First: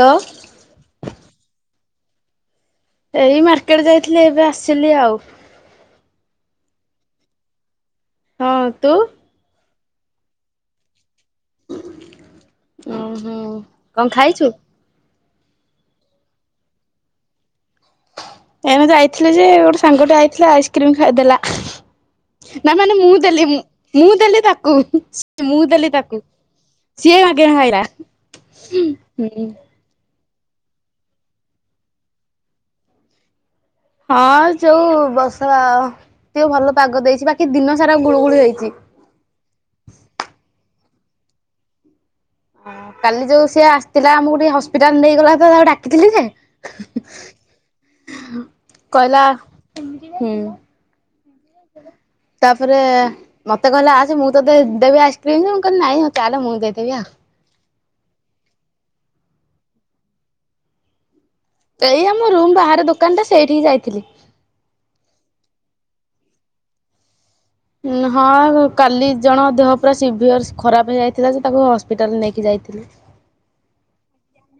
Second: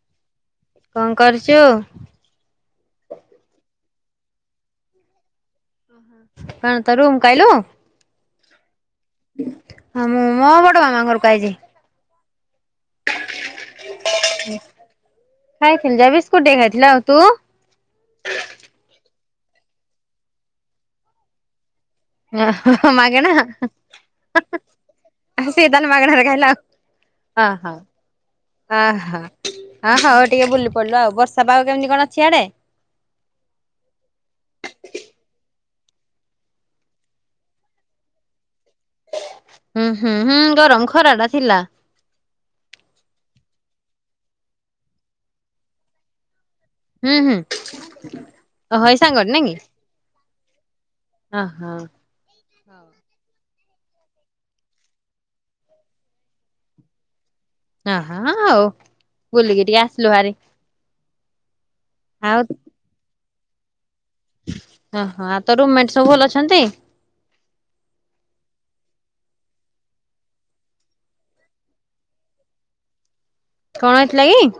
Hello. କଣ କରୁଛୁ? ଏଇ ମାର୍କେଟ ଯାଇଥିଲି ଏବେ ଆସିଲି ଆଉ। ହଁ ତୋ ରୁମ କୁ ଆସିଲୁ? ହଁ ତୁ? ହଁ ମୁଁ ମୋ ବଡ ମାମା ଘରକୁ ଆଇଚି। ଓ ହୋଁ କଣ ଖାଇଛୁ? ଖାଇଥିଲି ଯା ବିସ୍କୁଟ ଖାଇଥିଲି ଆଉ ତୁ? ଏମେ ଯାଇଥିଲୁ ଯେ ଗୋଟେ ସାଙ୍ଗ ଟେ ଆଇଥିଲା ଆଇସ୍କ୍ରିମ ଖାଇଦେଲା। ନା ମାନେ ମୁଁ ମାଗେଣା ଦେଲି ମୁଁ ଦେଲି ତାକୁ ମୁଁ ସିଏ ତାହେଲେ ଦେଲି ତାକୁ। ମାଗଣାରେ ସିଏ ମାଗେଣା ଖାଇଲା। ଓହୋ ହୁଁ ହ ହଉ ଟିକେ ବୁଲି ପଡିଲୁ ଆଉ ବର୍ଷା ପାଗ କେମିତି କଣ ଅଛି ଇଆଡେ? ହଁ ଯୋଉ ବର୍ସା ଟେ ଭଲ ପାଗ ଦେଇଛି ବାକି ଦିନ ସାରା ଗୁଳୁଗୁଳି ହେଇଚି। ହୁଁ ହୁଁ ହୁଁ ଗରମ ଖରା ଟା ଥିଲା। କାଲି ଯୋଉ ସିଏ ଆସିଥିଲା ଆମକୁ ଟିକେ ହସ୍ପିଟାଲ ନେଇଗଲା ତ ତାକୁ ଡାକିଥିଲି ଯେ। ହୁଁ ହୁଁ ତହରି କହିଲା ସାଙ୍ଗର ନା କି? ହୁଁ ଓହୋ ତାପରେ ମତେ କହିଲା ଆସ ସେ ମୁଁ ତତ ଦେବି ଆଇସ୍କ୍ରିମ ମୁଁ କହିଲି ନାଇଁ ତାହେଲେ ମୁଁ ଦେଇଦବି ଆଉ। ଅହଁ ହଉ ବୁଲିକି ଟିକେ ଆସିଲୁ ଭାରି। ଏଇ ଆମ ଆଉ ରୁମ୍ ବାହାରେ ଦୋକାନ ଟା ସେଇଠିକି ଯାଇଥିଲି। ଓହୋ ଆଉ ତୋ ରୁମମେଟ ସବୁ ଭଲ ଅଛନ୍ତି? ହଁ କାଲି ଜଣ ଦେହ ପୁରା ସିଭିଅର୍ ଖରାପ ହେଇଯାଇଥିଲା ଯେ ତାକୁ ହସ୍ପିଟାଲରେ ନେଇକି ଯାଇଥିଲି। କଣ ହେଇଥିଲା କି?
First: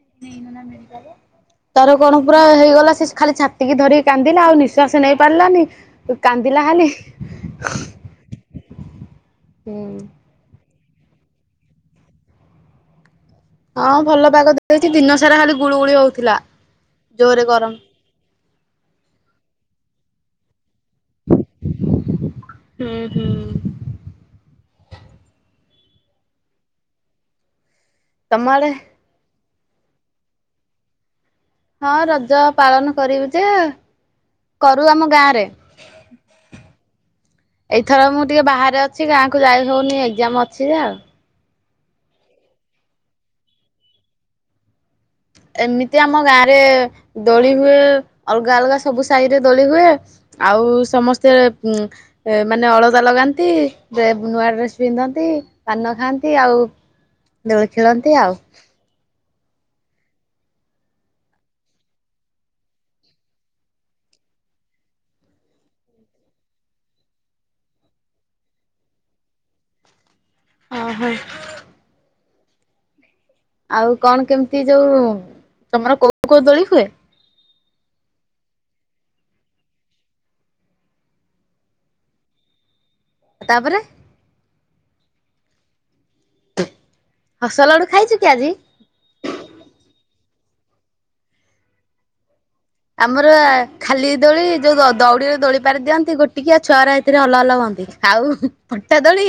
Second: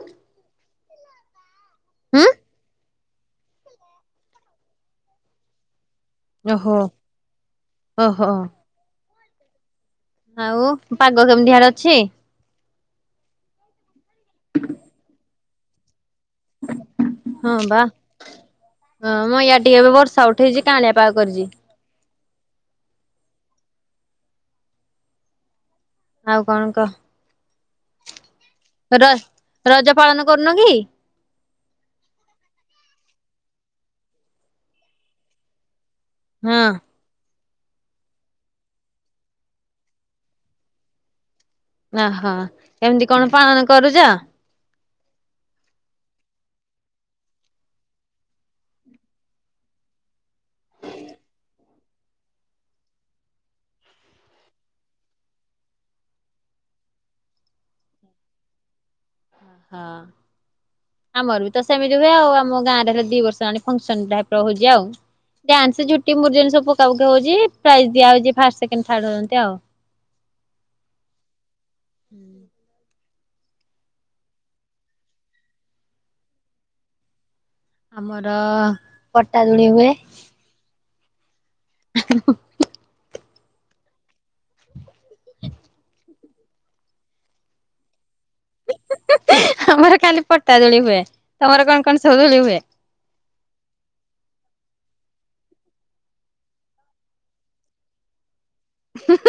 ତାର କଣ ହୁଁ ପୁରା ହେଇଗଲା ସେ ଖାଲି ଛା ତିକି ଧରିକି କାନ୍ଦିଲା ଆଉ ନିଶ୍ୱାସ ନେଇ ପାରିଲାନି। କାନ୍ଦିଲା ଓହୋ ଖାଲି ଓହୋ ହୁଁ। ଆଉ ପାଗ କେମିତି ହିଆଡେ ଅଛି? ହଁ ଭଲ ପାଗ ଦେଇଚି ଦିନ ସାରା ଖାଲି ଗୁଳୁଗୁଳି ହଉଥିଲା। ଜୋରେ ହଁ ଗରମ। ବା। ହଁ ମୁଁ ୟା ଟିକେ ଏବେ ବର୍ଷା ଉଠେଇଚି କାଁଆଳିଆ ପାଗ କରିଚି। ହୁଁ ହୁଁ। ଆଉ କଣ କହ? ତମ ଆଡ଼େ? ର ରଜ ପାଳନ କରୁନ କି? ହଁ ରଜ ପାଳନ କରିବୁ ଯେ କରୁ ଆମ ଗାଁରେ ହୁଁ। ଏଇଥର ମୁଁ ଟିକେ ବାହାରେ ଅଛି ଗାଁକୁ ଯାଇ ହଉନି ଏକଜାମ ଅଛି ଆଉ। ନା ହ କେମିତି କଣ ପାଳନ କରୁଚ? ଏମିତି ଆମ ଗାଁ ରେ ଦୋଳି ହୁଏ ଅଲଗା ଅଲଗା ସବୁ ସାଇରେ ଦୋଳି ହୁଏ। ଆଉ ସମସ୍ତେ ମାନେ ଅଳତା ଲଗାନ୍ତି। ନୂଆ ଡ୍ରେସ୍ ପିନ୍ଧନ୍ତି ପାନ ଖାଆନ୍ତି ଆଉ ଦୋଳିଖେଳନ୍ତି ଆଉ ହଁ। ଆମର ବି ତ ସେମିତି ହୁଏ ଆଉ ଆମ ଗାଁରେ ହେଲେ ଦି ବର୍ଷ ହେଲାଣିଫଙ୍କସନ୍ ଟାଇପି ହେଉଚି ଆଉ। ଡ୍ୟାନ୍ସ ଝେଟି ମୁରୁଜ ଏମିତି ସବୁ ପକା ପୁକି ହେଉଚି ପ୍ରାଇଜ ଦିଆ ହେଉଚି ଯିଏ ଫାର୍ଷ୍ଟ ସେକେଣ୍ଡ ଥାର୍ଡ ହୋଉଚନ୍ତି ଆଉ। ଅ ହ। ହୁଁ ଆଉ କଣ କେମିତି ଯୋଉ ତମର କୋଉ କୋଉ ଦୋଳି ହୁଏ? ଆମର ପଟା ଦୋଳି ହୁଏ। ହ ଆ ତାପରେ? ଆ [unintelligible] ହସ ଲଡ଼ୁ ଖାଇଚୁ କି ଆଜି? ଆମର ଖାଲି ପଟା ଦୋଳି ହୁଏ ତମର କଣ କଣ ସବୁ ଦୋଳି ହୁଏ? ଆମର ଖାଲି ଦୋଳି ଯୋଉ ଦଉଡିରେ ଦୋଳି ପାରି ଦିଅନ୍ତି ଗୋଟିକିିଆ ଛୁଆଗୁରା ହେଇଥିରେ ହଲହଲ ହୁଅନ୍ତି। ଆଉ ପଟା ଦୋଳି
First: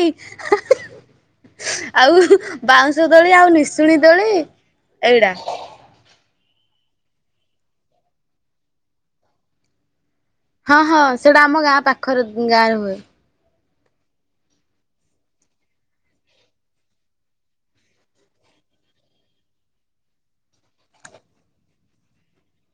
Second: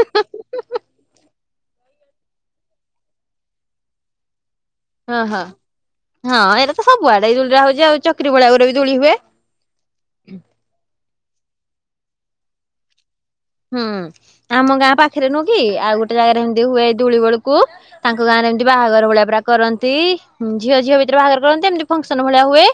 ଆଉ ବାଉଁଶ ଦୋଳି ଆଉ ନିଶୁଣୀ ଦୋଳି ହଁ ଏଇଗୁଡା। ହଁ ହଁ ଏରାତ ସବୁଆଡେ ଦୋଳିଟା ହଉଛି ଆଉ ଚକରୀ ଭଳିଆ ଗୁରେବି ଦୋଳି ହୁଏ ହଁ ହଁ ସେଇଟା ଆମ ଗାଁ ପାଖରେ ଗାଁ ରେ ହୁଏ। ହୁଁ ଆମ ଗାଁ ପାଖରେ ନୁହ କି ଆଉ ଗୋଟେ ଜାଗାରେ ଏମତି ହୁଏ ଦୋଳିବେଳକୁ ତାଙ୍କ ଗାଁ ରେ ଏମିତି ବାହାଘର ଭଳିଆ ପୁରା କରନ୍ତି ଝିଅ ଝିଅ ଭିତରେ ବାହାଘର କରନ୍ତି ଏମିତି ଫଙ୍କସନ ଭଳିଆ ହୁଏ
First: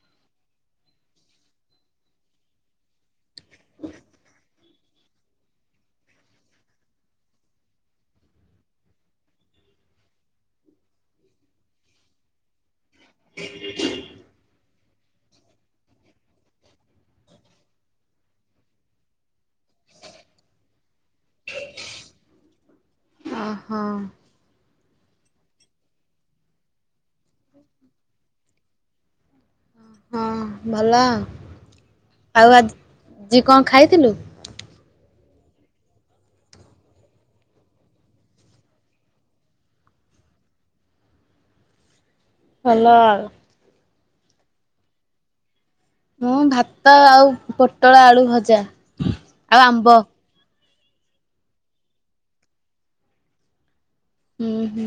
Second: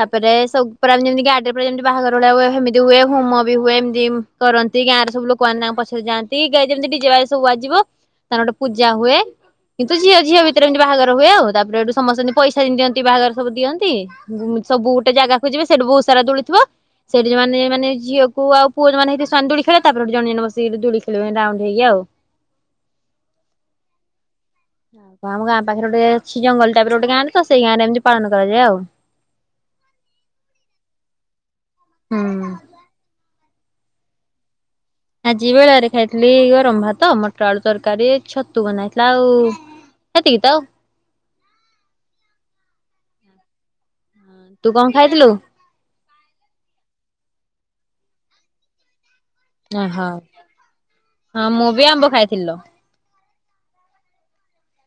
ତାପରେ ସବୁ ଯେମିତି ଗାଡି ଯେମତି ବାହାଘର ଭଳିଆ ହୁଏ ସେମିତି ହୁଏ ହୋମ ବି ହୁଏ ଏମିତି କରନ୍ତି ଗାଁରେ ସବୁ ଲୋକମାନେ ତାଙ୍କ ପାଖକୁଯାନ୍ତିା ଯେମତି ଡିଜେସବୁ ବାଜିବ ତାଙ୍କରଗୋଟେ ପୂଜା ହୁଏ କିନ୍ତୁ ଝିଅ ଝିଅ ଭିତରେଏମିତି ବାହାଘର ହୁଏ ତାପରେ ସମସ୍ତ ଏହାଠୁ ପଇସା ଦିଅନ୍ତି ଏମିତି ବାହାଘର ସବୁ ଦିଅନ୍ତି ସବୁ ଗୋଟେ ଜାଗାକୁ ଯିବେ ସେଇଠି ବହୁତ ସାରା ଦୋଳିଥିବ- ସେଠି ମାନ ମାନେ ଝିଅକୁ ଆଉ ପୁଅ ଯେଉଁମାନେ ହେଇ ଥିବେ ସାନ୍ଦୁଳି ଖେଳାତାପରେ ଜଣ ଜଣବସିକି ଦୋଳିଖେଳିବେ ରାଉଣ୍ଡ ହେଇକିଆଉ ହଁ ହଁ। ଆମ ଗାଁ ପାଖରେ ଗୋଟ ଅଛି ଜଙ୍ଗଲ ଟାଇପିର ଗୋଟେଗାଁ ତ ସେଇ ଗାଁରେଏମିତି ପାଳନ କରାଯାଏ ଆଉ ହଁ ଭଲ ଆଉ ହୁଁ। ଆଜି କଣ ଖାଇଥିଲୁ? ଆଜି ବେଳାରେ ଖାଇଥିଲି ଗରମ ଭାତ ମଟର ଆଳୁ ତରକାରୀ ଛତୁ ବନା ହେଉଥିଲା ଆଉ ଏ ତିକି ତ। ଭଲ ଆଉ। ତୁ କଣ ଖାଇଥିଲୁ? ମୁଁ ଭାତ ଆଉ ପୋଟଳ ଆଳୁ ଭଜା ଆଉ ଆମ୍ବ। ଓହୋ ହଁ ମୁଁ ବି ଆମ୍ବ ଖାଇଥିଲଲୋ ହୁଁ ହୁଁ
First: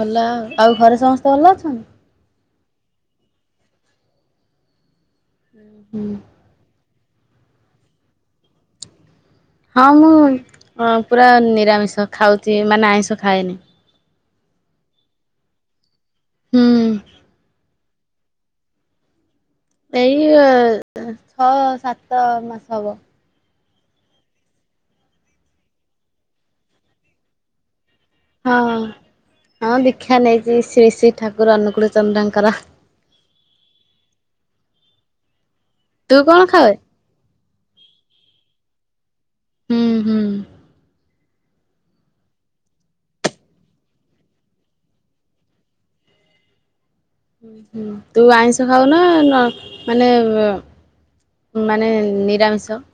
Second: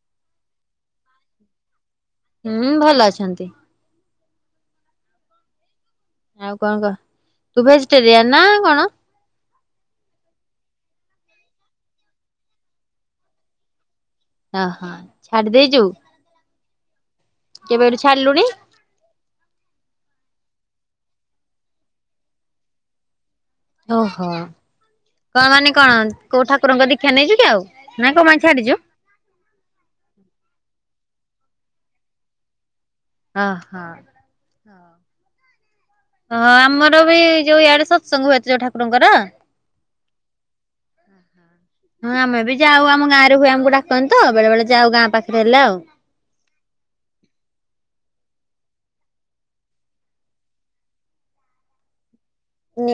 ଭଲ ଆଉ ଘରେ ସମସ୍ତେ ଭଲ ଅଛନ୍ତି? ହୁଁ ଭଲ ଅଛନ୍ତି ହୁଁ ହୁଁ [unintelligible] ଆଉ କଣ କହ ତୁ ଭେଜିଟେରିଆନ ନା କଣ? ହଁ ମୁଁ ପୁରା ନିରାମିଷ ଖାଉଛି ମାନେ ଆଇଁଷ ଖାଏନି ଅ ହଁ ଛାଡି ଦେଇଚୁ। ହୁଁ। ତୁ କେବେ ଛାଡିଲୁଣି। ଏଇ ଛଅ ସାତ ମାସ ହବ। ଓହୋ କଣ ମାନେ କଣ କୋଉ ଠାକୁରଙ୍କ ଦୀକ୍ଷା ନେଇଚୁ କି ଆଉ। ନା କଣ ପାଇଁ ହଁ ଛାଡିଛୁ ହଁ ଦୀକ୍ଷା ନେଇଛି ଶ୍ରୀ ଶ୍ରୀ ଠାକୁର ଅନୁଗୂଳ ଚନ୍ଦ୍ରଙ୍କର। ଅ ହଁ। ହଁ। ତୁ କଣ ହଁ ଖାଉ? ଆମର ବି ଯୋଉ ଇଆଡେ ସତସଙ୍ଗହୁଏ ଯୋଉ ଠାକୁରଙ୍କର। ହୁଁ ହୁଁ। ହଁ ଆମେ ବି ଯାଉ ଆମ ଗାଁ ରେ ହୁଏ ଆମକୁ ଡାକନ୍ତି ତ ବେଳେ ବେଳେ ଯାଉ ଗାଁ ପାଖରେ ହେଲେ ଆଉ। ହଁ ତୁ ଆଇଁଷ ଖାଉ ନା ନ ମାନେ ମାନେ ନିରାମିଷ। ନି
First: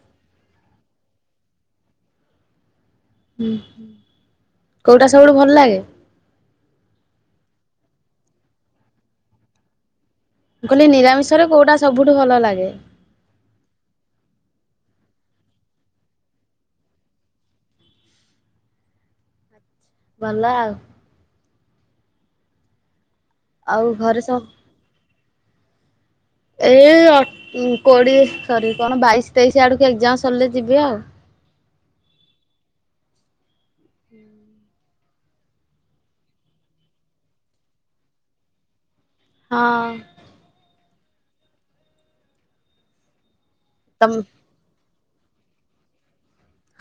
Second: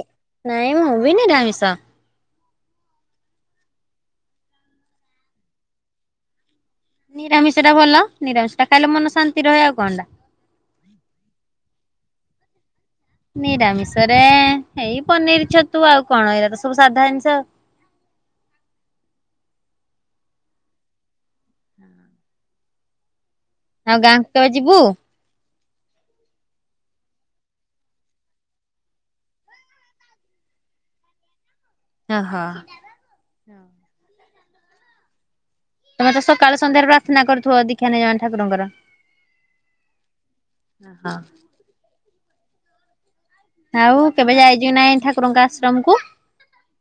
ନାଇଁ ମୁଁ ବିି ନିରାମିିସ। ହୁଁ କୋଉଟା ସବୁଠୁ ଭଲ ଲାଗେ? ନିରାମିଷ ଟା ଭଲ ନିରାମିଷ ଟା ଖାଇଲେ ମନ ଶାନ୍ତି ରହେ ଆଉ କଣଟା। ମୁଁ କହିଲି ନିରାମିଷରେ କଉଟା ସବୁଠୁ ଭଲ ଲାଗେ? ନିରାମିଷ ରେ ଏଇ ପନିର ଛତୁ ଆଉ କଣ ଏଇରା ତ ସବୁ ସାଧା ଜିନିଷ ଆଉ। ଭଲ ଆଉ। ହୁଁ ଆଉ ଘରେ ଗାଁକୁ ସବୁ କେବେ ଯିବୁ? ଏଇ ଅ- କୋଡିଏ ସରି କଣ ବାଇଶି ତେଇଶି ଆଡକୁ ଏକ୍ଜାମ ସରିଲେ ଯିବି ଆଉ। ଓ -ହୋ। ହୁଁ ତମେ ତ ସକାଳେ ସନ୍ଧ୍ୟାରେ ପ୍ରାର୍ଥନା କରୁଥିବ ଦୀକ୍ଷା ନେଇଚ ମାନେ ଠାକୁରଙ୍କର। ହଁ। [unintelligible] ଆଉ ତମ କେବେ ଯାଇଚ ନା ନାହିଁ ଠାକୁରଙ୍କ ଆଶ୍ରମକୁ?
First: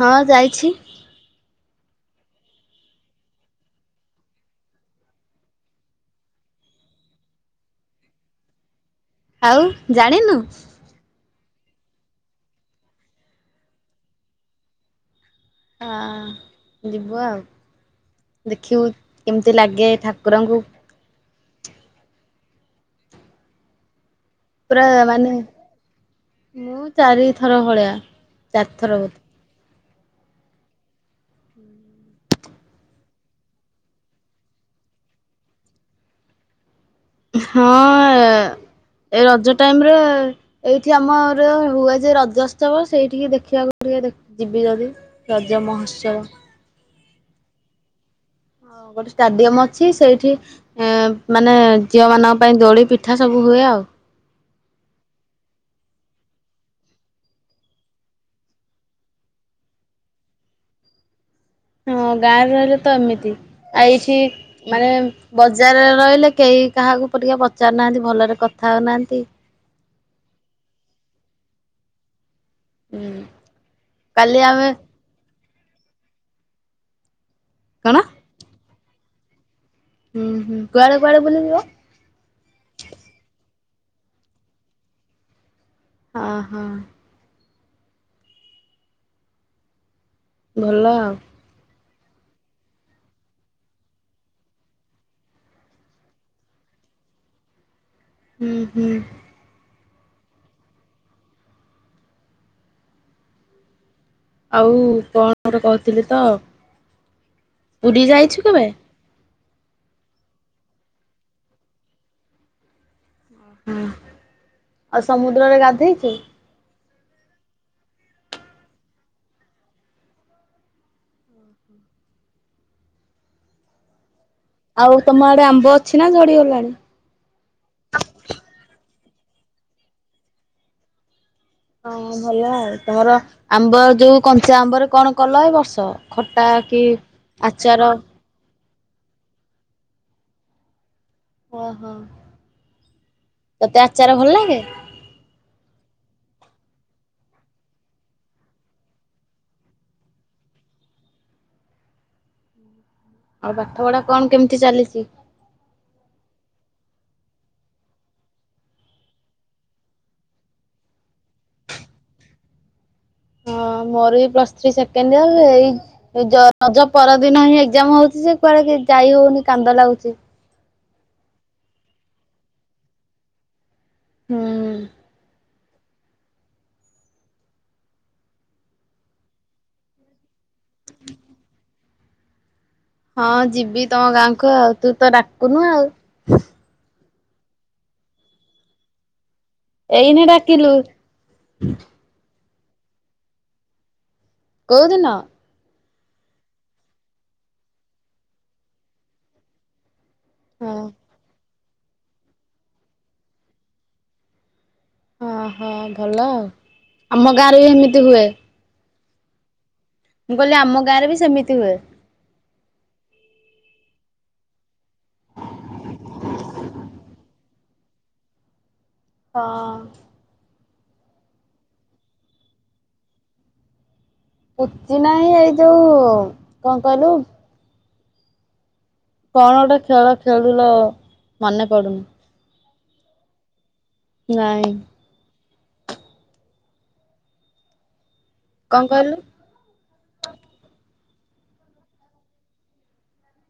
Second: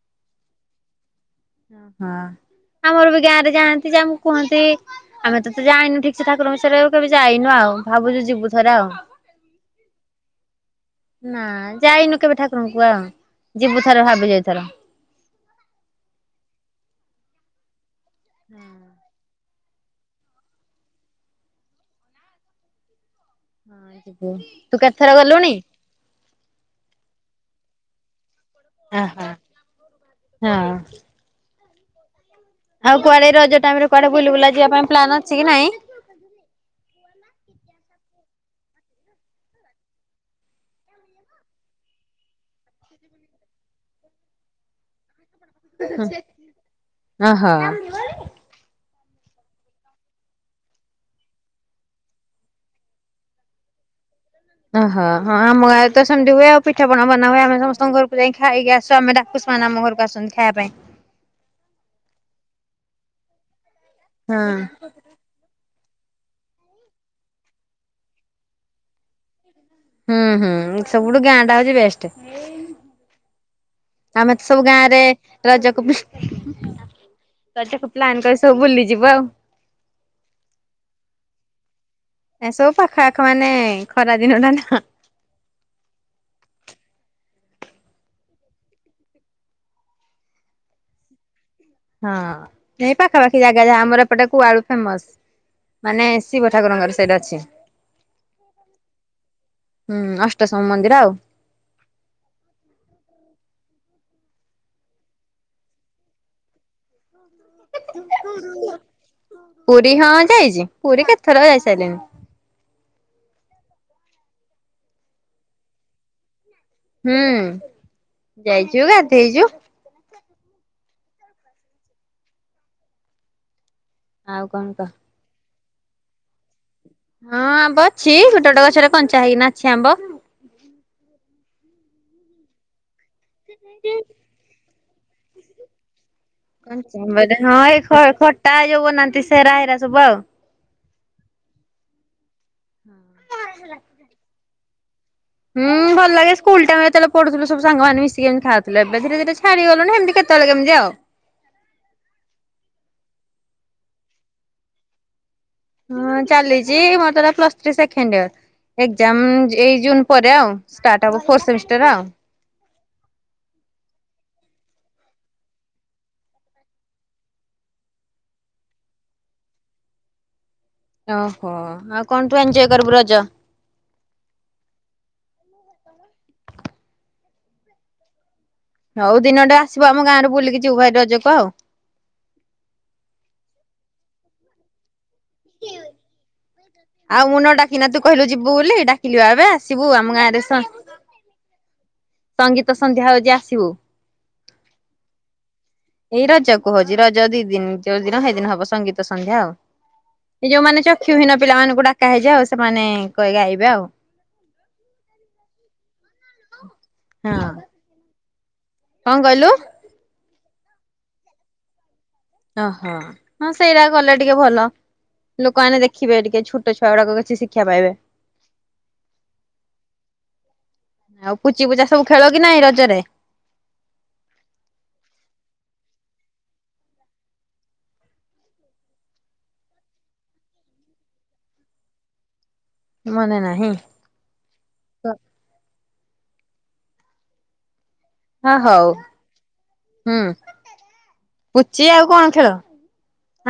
ହଁ ଯାଇଛି। ଓହୋ ଆମର ବି ଗାଁ ରେ ଯାଆନ୍ତି ଯେ ଆମକୁ କୁହନ୍ତି ଆମେ ତ ଏତେ ଜାଣିନୁ ଠିକ୍ ସେ ଠାକୁରଙ୍କ ବିଷୟରେ କେବେ ଯାଇନୁ ଆଉ ଭାବୁଚୁ ଯିବୁ ଥରେ ଆଉ। ଆଉ ଜାଣିନୁ? ନା ଯାଇନୁ କେବେ ଠାକୁରଙ୍କୁ ଆଉ ଯିବୁ ଥରେ ଭାବିଚୁ ଏଇଥର। ହଁ ଯିବୁ ଆଉ ଦେଖିବୁ କେମି ତି ଲାଗେ ଠାକୁରଙ୍କୁ। ହଁ [unintelligible] ତୁ ପୁରା କେତେଥର ମାନେ ଗଲୁଣି? ମୁଁ ଚାରିଥର ଭଳିଆ ଚାରିଥର ବୋଧେ। ଆହା ହଁ। ଆଉ କୁଆଡେ ରଜ ଟାଇମ୍ ରେ କୁଆଡେ ବୁଲି ବୁଲା ଯିବା ପାଇଁ ପ୍ଲାନ୍ ଅଛି କି ନାଇଁ? ହଁ ଏ ରଜ ଟାଇମ୍ ରେ ଏଇଠି ଆମର ହୁଏ ଯେ ରଜତ୍ସୋବ ସେଇଠିକି ଦେଖିବାକୁ ଟିକେ ଯିବି ଯଦି। ରଜ ମହୋତ୍ସବ। ଅ- ହ। ଗୋଟେ ଷ୍ଟାଡିୟମ ଅଛି ସେଇଠି ଏଁ ମାନେ ଝିଅ ମାନଙ୍କ ପାଇଁ ଦୋଳି ପିଠା ସବୁ ହୁଏ ଆଉ। ଓହୋ ହଁ ଆମ ଗାଁ ରେ ତ ସେମିତି ହୁଏ ଆଉ ପିଠାପଣା ବନା ହୁଏ ଆମେ ସମସ୍ତଙ୍କ ଘରକୁ ଯାଇକି ଖାଇକି ଆସୁ ଆମେ ଡା ପୁଷ୍ମା ନା ଆମ ଘରକୁ ଆସନ୍ତି ଖାଇବା ପାଇଁ। ହଁ ଗାଁରେ ରହିଲେ ତ ଏମିତି ଆ ଏଇଠି ହଁ। ମାନେ ବଜାରରେ ରହିଲେ କେହି କାହାକୁ ପ-ଟିକେ ପଚାରୁନାହାନ୍ତି ଭଲରେ କଥା ହଉନାହାଁନ୍ତି। ହୁଁ- ହୁଁ ସବୁଠୁ ଗାଁ ଟା ହଉଚି ବେଷ୍ଟେ। ହୁଁ ଆମେ ତ ସବୁ ଗାଁ ରେ ରଜକୁ ବି- ରଜକୁ କଣ? ପ୍ଲାନ କରିଚୁ ସବୁ ବୁଲିଯିବୁ ଆଉ। ହୁଁ -ହୁଁ କୁଆଡେ କୁଆଡେ ବୁଲିଯିବ? ଏ ସବୁ ପାଖ ଆଖ ମାନେ ଖରା ଦିନ ଟା ନା ଓ ହ। ଭଲ ଆଉ। ହଁ ଏଇ ପାଖାପାଖି ଜାଗା ଯାହା ଆମର ଏପଟେ କୁଆଳୁ ଫେମସ୍। ମାନେ ଶିବ ଠାକୁରଙ୍କର ସେଇଠି ଅଛି। ହୁଁ -ହୁଁ। ହୁଁ ଅଷ୍ଟଶମ୍ଭୁ ମନ୍ଦିର ଆଉ। ଆଉ କଣ ଗୋଟେ କହୁଥିଲି ତ ପୁରୀ ଯାଇଛୁ କେବେ? ପୁରୀ ହଁ ଯାଇଚି ପୁରୀ କେତେଥର ଯାଇସାରିଲିଣି। ହୁଁ ଆଉ ସମୁଦ୍ରରେ ଗାଧେଇଚୁ? ହୁଁ ଯାଇଚୁ ଗାଧେଇଚୁ। [inaudible] ଆଉ କଣ କହ? ତମ ଆଡେ ଆମ୍ବ ଅଛି ନା ଝଡିଗଲାଣି? ହଁ ଆମ୍ବ ଅଛି ଗୋଟେ ଗୋଟେ ଗଛରେ କଞ୍ଚା ହେଇକିନା ଅଛି ଆମ୍ବ। ହଁ ଭଲ ଆଉ ତମର ଆମ୍ବ ଯୋଉ କଞ୍ଚା ଆମ୍ବ ରେ କଣ କଲ ଏ ବର୍ଷ? ଖଟା କି କଞ୍ଚା ଆମ୍ବରେ ହଁ ଏଇ ଆଚାର? ଖ ଖଟା ଏଇ ଯୋଉ ବନାନ୍ତି ସେରା ହେରା ସବୁ ଆଉ ଓହୋ ତତେ ଆଚାର ଭଲ ଲାଗେ? ହୁଁ ଭଲ ଲାଗେ ସ୍କୁଲ ଟାଇମରେ ଯେତେଳେ ପଢୁଥିଲୁ ସବୁ ସାଙ୍ଗମାନେ ମିଶିକି ଏମତି ଖାଉଥିଲୁ ଏବେ ଧୀରେ ଧୀରେ ଛାଡିଗଲାଣି ସେମିତି କେତେ କେତେବେଳେ କେମିତି ଆଉ [inaudible] ଆଉ ପାଠ ପଢା କଣ କେମିତି ଚାଲିଛି? ହଁ ଚାଲିଛି ମୋର ତ ଏଟା plus three second year exam ଜ ଏଇ ଜୁନ ପରେ ଆଉ ଷ୍ଟାର୍ଟ ହବ ଫୋର୍ ସେମିଷ୍ଟର ଆଉ ହଁ ମୋର ବି ପ୍ଲସ ଥ୍ରୀ ସେକେଣ୍ଡ ଇୟର ଏଇ ଏଇ ଜ ରଜ ପରଦିନ ହିଁ ଏକ୍ଜାମ ହଉଛି ଯେ କୁଆଡେ କି ଯାଇ ହଉନି କାନ୍ଦ ଲାଗୁଛି। ଓହୋ ଆଉ କଣ ତୁ ଏଞଜୟ କରିବୁ ରଜ? ହୁଁ। ତମେ? ହଉ ଦିନଟେ ଆସିବ ଆମ ଗାଁରେ ବୁଲିକ ଯିବୁ ଭାରି ରଜକୁ ଆଉ ହଁ ଯିବି ତମ ଗାଁକୁ ଆଉ ତୁ ତ ଡାକୁନୁ ଆଉ ଆଉ ମୁଁ ନ ଡାକିନେ ତୁ କହିଲୁ ଯିବୁ ବୋଲି ଡାକିଲି ବା ଏବେ ଆସିବୁ ଆମ ଗାଁରେ ସ ହୁଁ [unintelligible] ସଙ୍ଗୀତ ସନ୍ଧ୍ୟା ହଉଛି ଆସିବୁ। କୋଉଦିନ? ଏଇ ରଜ କୁ ହଉଛି ରଜ ଦି ଦିନ ଯୋଉ ଦିନ ସେଇ ଦିନ ହବ ସଙ୍ଗୀତ ସନ୍ଧ୍ୟା ଆଉ ଏ ହଁ ଯୋଉମାନେ ଚକ୍ଷୁହୀନ ପିଲାମାନଙ୍କୁ ଡକା ହେଇଛି ଆଉ ସେମାନେ କ ଗାଇବେ ଆଉ ଓହୋ ଭଲ ଆଉ ଆମ ହଁ। ଗାଁରେ ବି ସେମିତି ହୁଏ। କଣ କହିଲୁ? ମୁଁ କହିଲି ଆମ ଗାଁରେ ବି ସେମିତି ହୁଏ। ଓହୋ ହଁ ସେଇଟା କଲେ ଟିକେ ଭଲ ଲୋକମାନେ ଦେଖିବେ ଟିକେ ଛୋଟ ଛୁଆ ଗୁଡାକ କିଛି ଶିକ୍ଷା ପାଇବେ। ହଁ। ଆଉ କୁଚି ପୁଚା ସବୁ ଖେଳ କି ନାହିଁ ରଜରେ? ପୁଚି ନାହିଁ ଏଇ ଯୋଉ କଣ କହିଲୁ କଣ ଗୋଟେ ଖେଳ ଖେଳୁଲୋ ମନେ ପଡୁନି ମନେ ନାହିଁ? ନାଇଁ। ହଁ କଣ ହଉ କହିଲୁ ହୁଁ ପୁଚି ଆଉ କଣ ଖେଳ?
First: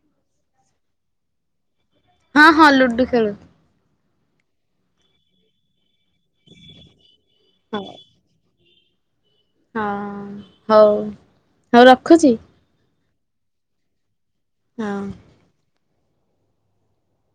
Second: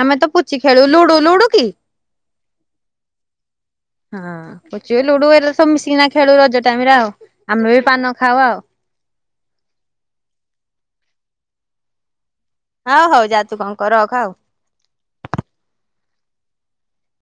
ଆମେ ତ ପୁଚି ଖେଳୁ ଲୁଡୁ ଲୁଡୁ କି? ହଁ ହଁ ଲୁଡୁ ଖେଳୁ। ହଁ ପୁଚି ଲୁଡୁ ଏ ସବୁ ମିଶିକିନା ଖେଳୁ ରଜ ଟାଇମରେ ଆଉ। ଆମେ ହଁ ବି ପାନ ଖାଉ ଆଉ। ହଁ ହଉ ହଉ ରଖୁଛି। ହଁ ହଉ ଯା ତୁ କଣ କର ରଖ ଆଉ। ହଁ।